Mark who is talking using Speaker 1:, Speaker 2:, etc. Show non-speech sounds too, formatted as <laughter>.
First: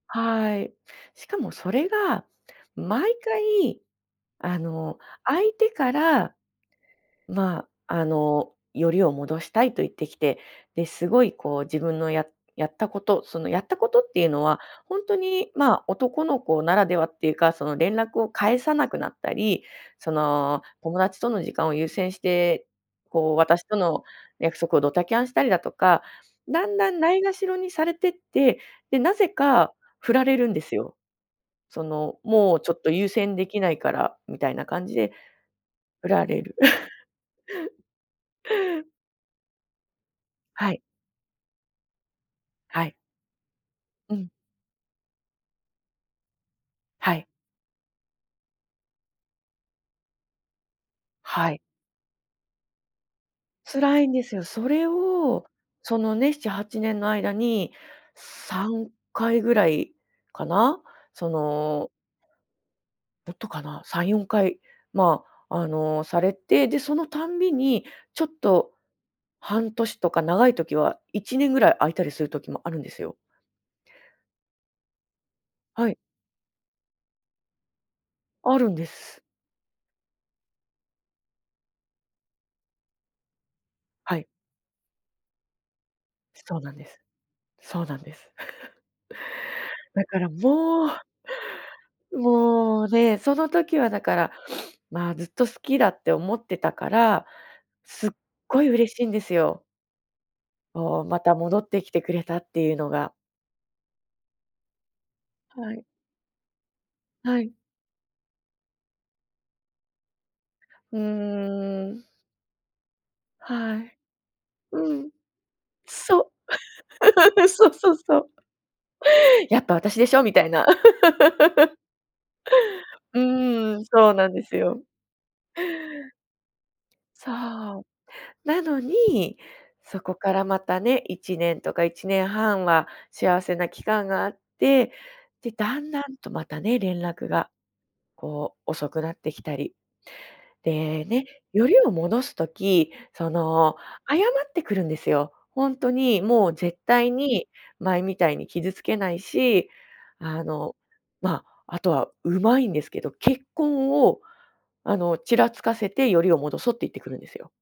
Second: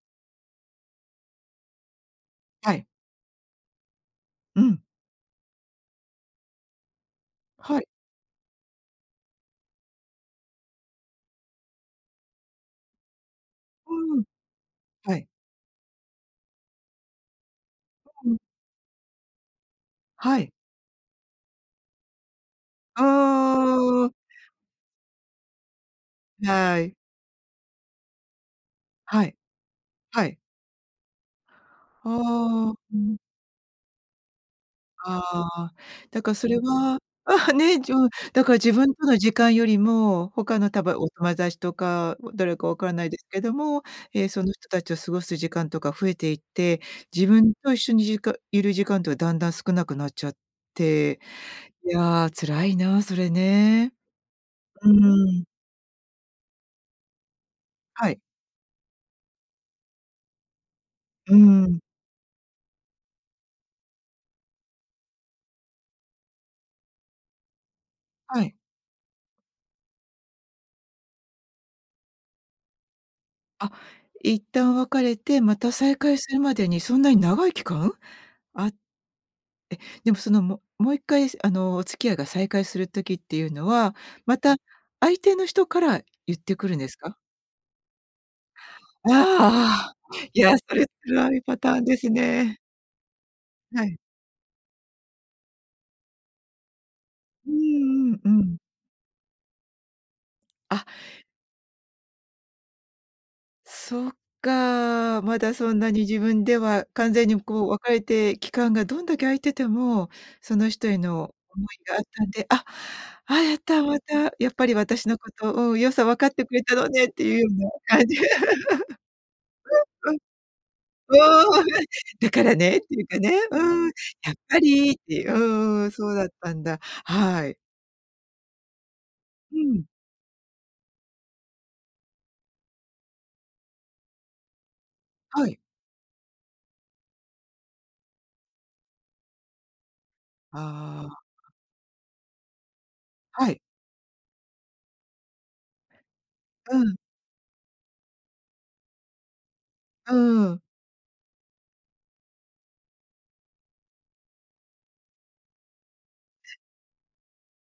Speaker 1: はい、しかもそれが
Speaker 2: はい。
Speaker 1: 毎回あ
Speaker 2: うん。
Speaker 1: の相手から、ま、
Speaker 2: はい。
Speaker 1: あのヨリを戻したいと言ってきて、で、すごいこう自分のややったこと、そのやったことっ
Speaker 2: う
Speaker 1: て
Speaker 2: ん。
Speaker 1: いうのはほんと
Speaker 2: はい。
Speaker 1: に、ま、男の子ならではっていうか、その連絡を
Speaker 2: うん。
Speaker 1: 返さなくなったり、そ
Speaker 2: はい。
Speaker 1: の友達との時間を優先して、
Speaker 2: う
Speaker 1: こう私との
Speaker 2: ーん。
Speaker 1: 約束をドタキャンしたりだとか、だん
Speaker 2: は
Speaker 1: だ
Speaker 2: い。
Speaker 1: んないがしろにされてって、で、な
Speaker 2: は
Speaker 1: ぜ
Speaker 2: い。
Speaker 1: か振ら
Speaker 2: は
Speaker 1: れ
Speaker 2: い。
Speaker 1: るんですよ。その、もうちょ
Speaker 2: ああ。
Speaker 1: っと
Speaker 2: う
Speaker 1: 優
Speaker 2: ん。
Speaker 1: 先できないからみたいな感じで、
Speaker 2: ああ、
Speaker 1: 振
Speaker 2: だ
Speaker 1: ら
Speaker 2: から
Speaker 1: れ
Speaker 2: そ
Speaker 1: る。
Speaker 2: れは、<laughs> ね、うん、だから自
Speaker 1: <laughs>
Speaker 2: 分との時間よりも、他の
Speaker 1: はい。
Speaker 2: 多分お友達とか、誰かわ
Speaker 1: は
Speaker 2: から
Speaker 1: い。
Speaker 2: ないですけども、
Speaker 1: う
Speaker 2: え、
Speaker 1: ん。
Speaker 2: その人たちと過ごす時間とか増えていって、
Speaker 1: はい。
Speaker 2: 自分と一緒にじかいる時間とかだんだん少なくなっちゃって、
Speaker 1: はい。
Speaker 2: いや、辛いな、それね。
Speaker 1: 辛いんですよ。それ
Speaker 2: う
Speaker 1: を、
Speaker 2: ん。
Speaker 1: そのね、7、8年の間に、
Speaker 2: はい。
Speaker 1: 3回ぐらいかな、そ
Speaker 2: うん。
Speaker 1: のもっとかな3、4回、ま、あのされて、で、そのたんびに、ちょっ
Speaker 2: はい。
Speaker 1: と半年とか長い時は1年ぐらい空いたりする時もあるんですよ。
Speaker 2: あ、一旦別れてまた
Speaker 1: はい。
Speaker 2: 再会するまでにそんなに長い期間？
Speaker 1: あ
Speaker 2: あ、
Speaker 1: る
Speaker 2: え、
Speaker 1: んです。
Speaker 2: でもそのももう一回あのお付き合いが再開する時っていうのは、
Speaker 1: はい。
Speaker 2: また相手の人から言って
Speaker 1: そう
Speaker 2: く
Speaker 1: なん
Speaker 2: るん
Speaker 1: で
Speaker 2: です
Speaker 1: す。
Speaker 2: か？
Speaker 1: そうなんです。<chuckles>
Speaker 2: ああ。
Speaker 1: だから
Speaker 2: いや、それ
Speaker 1: もう
Speaker 2: 辛いパターンですね。
Speaker 1: もうね、その時
Speaker 2: は
Speaker 1: は
Speaker 2: い。
Speaker 1: だから、<sniffs> ま、ずっと好きだって思ってたから、
Speaker 2: う
Speaker 1: すっ
Speaker 2: んうんうん。
Speaker 1: ごい嬉しいんですよ。
Speaker 2: あ。
Speaker 1: こう、また戻ってきてくれたっていうのが。
Speaker 2: そっか、まだそ
Speaker 1: は
Speaker 2: ん
Speaker 1: い。
Speaker 2: なに自分では完全
Speaker 1: は
Speaker 2: に
Speaker 1: い。
Speaker 2: こう別れて、期間がどんだけ空いてても、その人
Speaker 1: う
Speaker 2: への思い
Speaker 1: ー
Speaker 2: があっ
Speaker 1: ん。
Speaker 2: たんで「あ、あ、やっ
Speaker 1: は
Speaker 2: た、
Speaker 1: い。
Speaker 2: またやっぱり
Speaker 1: う
Speaker 2: 私
Speaker 1: ん。
Speaker 2: のことを良さ分
Speaker 1: そ
Speaker 2: かっ
Speaker 1: う。
Speaker 2: てくれたのね」っていう
Speaker 1: <laughs>
Speaker 2: よう
Speaker 1: そ
Speaker 2: な
Speaker 1: うそう
Speaker 2: 感
Speaker 1: そ
Speaker 2: じ。
Speaker 1: う。
Speaker 2: う
Speaker 1: やっぱ私でし
Speaker 2: ん
Speaker 1: ょみたいな。
Speaker 2: うん、うーん、ね、
Speaker 1: <laughs>
Speaker 2: だからね、っていうかね、う
Speaker 1: うん、
Speaker 2: ん、
Speaker 1: そうな
Speaker 2: 「や
Speaker 1: ん
Speaker 2: っ
Speaker 1: です
Speaker 2: ぱ
Speaker 1: よ。
Speaker 2: り」っていう、うんうん、そうだったんだ。
Speaker 1: そ
Speaker 2: はい。
Speaker 1: う、なのに、
Speaker 2: うん。
Speaker 1: そこからまたね、1年とか1年半は幸せな期間があって、
Speaker 2: は
Speaker 1: で、
Speaker 2: い。
Speaker 1: だんだんとまたね、連絡がこう遅くなってきたり。で
Speaker 2: ああ。
Speaker 1: ね、よりを戻す時、そ
Speaker 2: はい。
Speaker 1: の謝ってくるんですよ。ほんとにもう
Speaker 2: う
Speaker 1: 絶
Speaker 2: ん。
Speaker 1: 対に前みたいに傷つけないし、
Speaker 2: う
Speaker 1: あ
Speaker 2: ーん。
Speaker 1: の、ま、あとはうまいんですけど、結婚をあの、ちらつかせてよりを戻そうって言ってくるんですよ。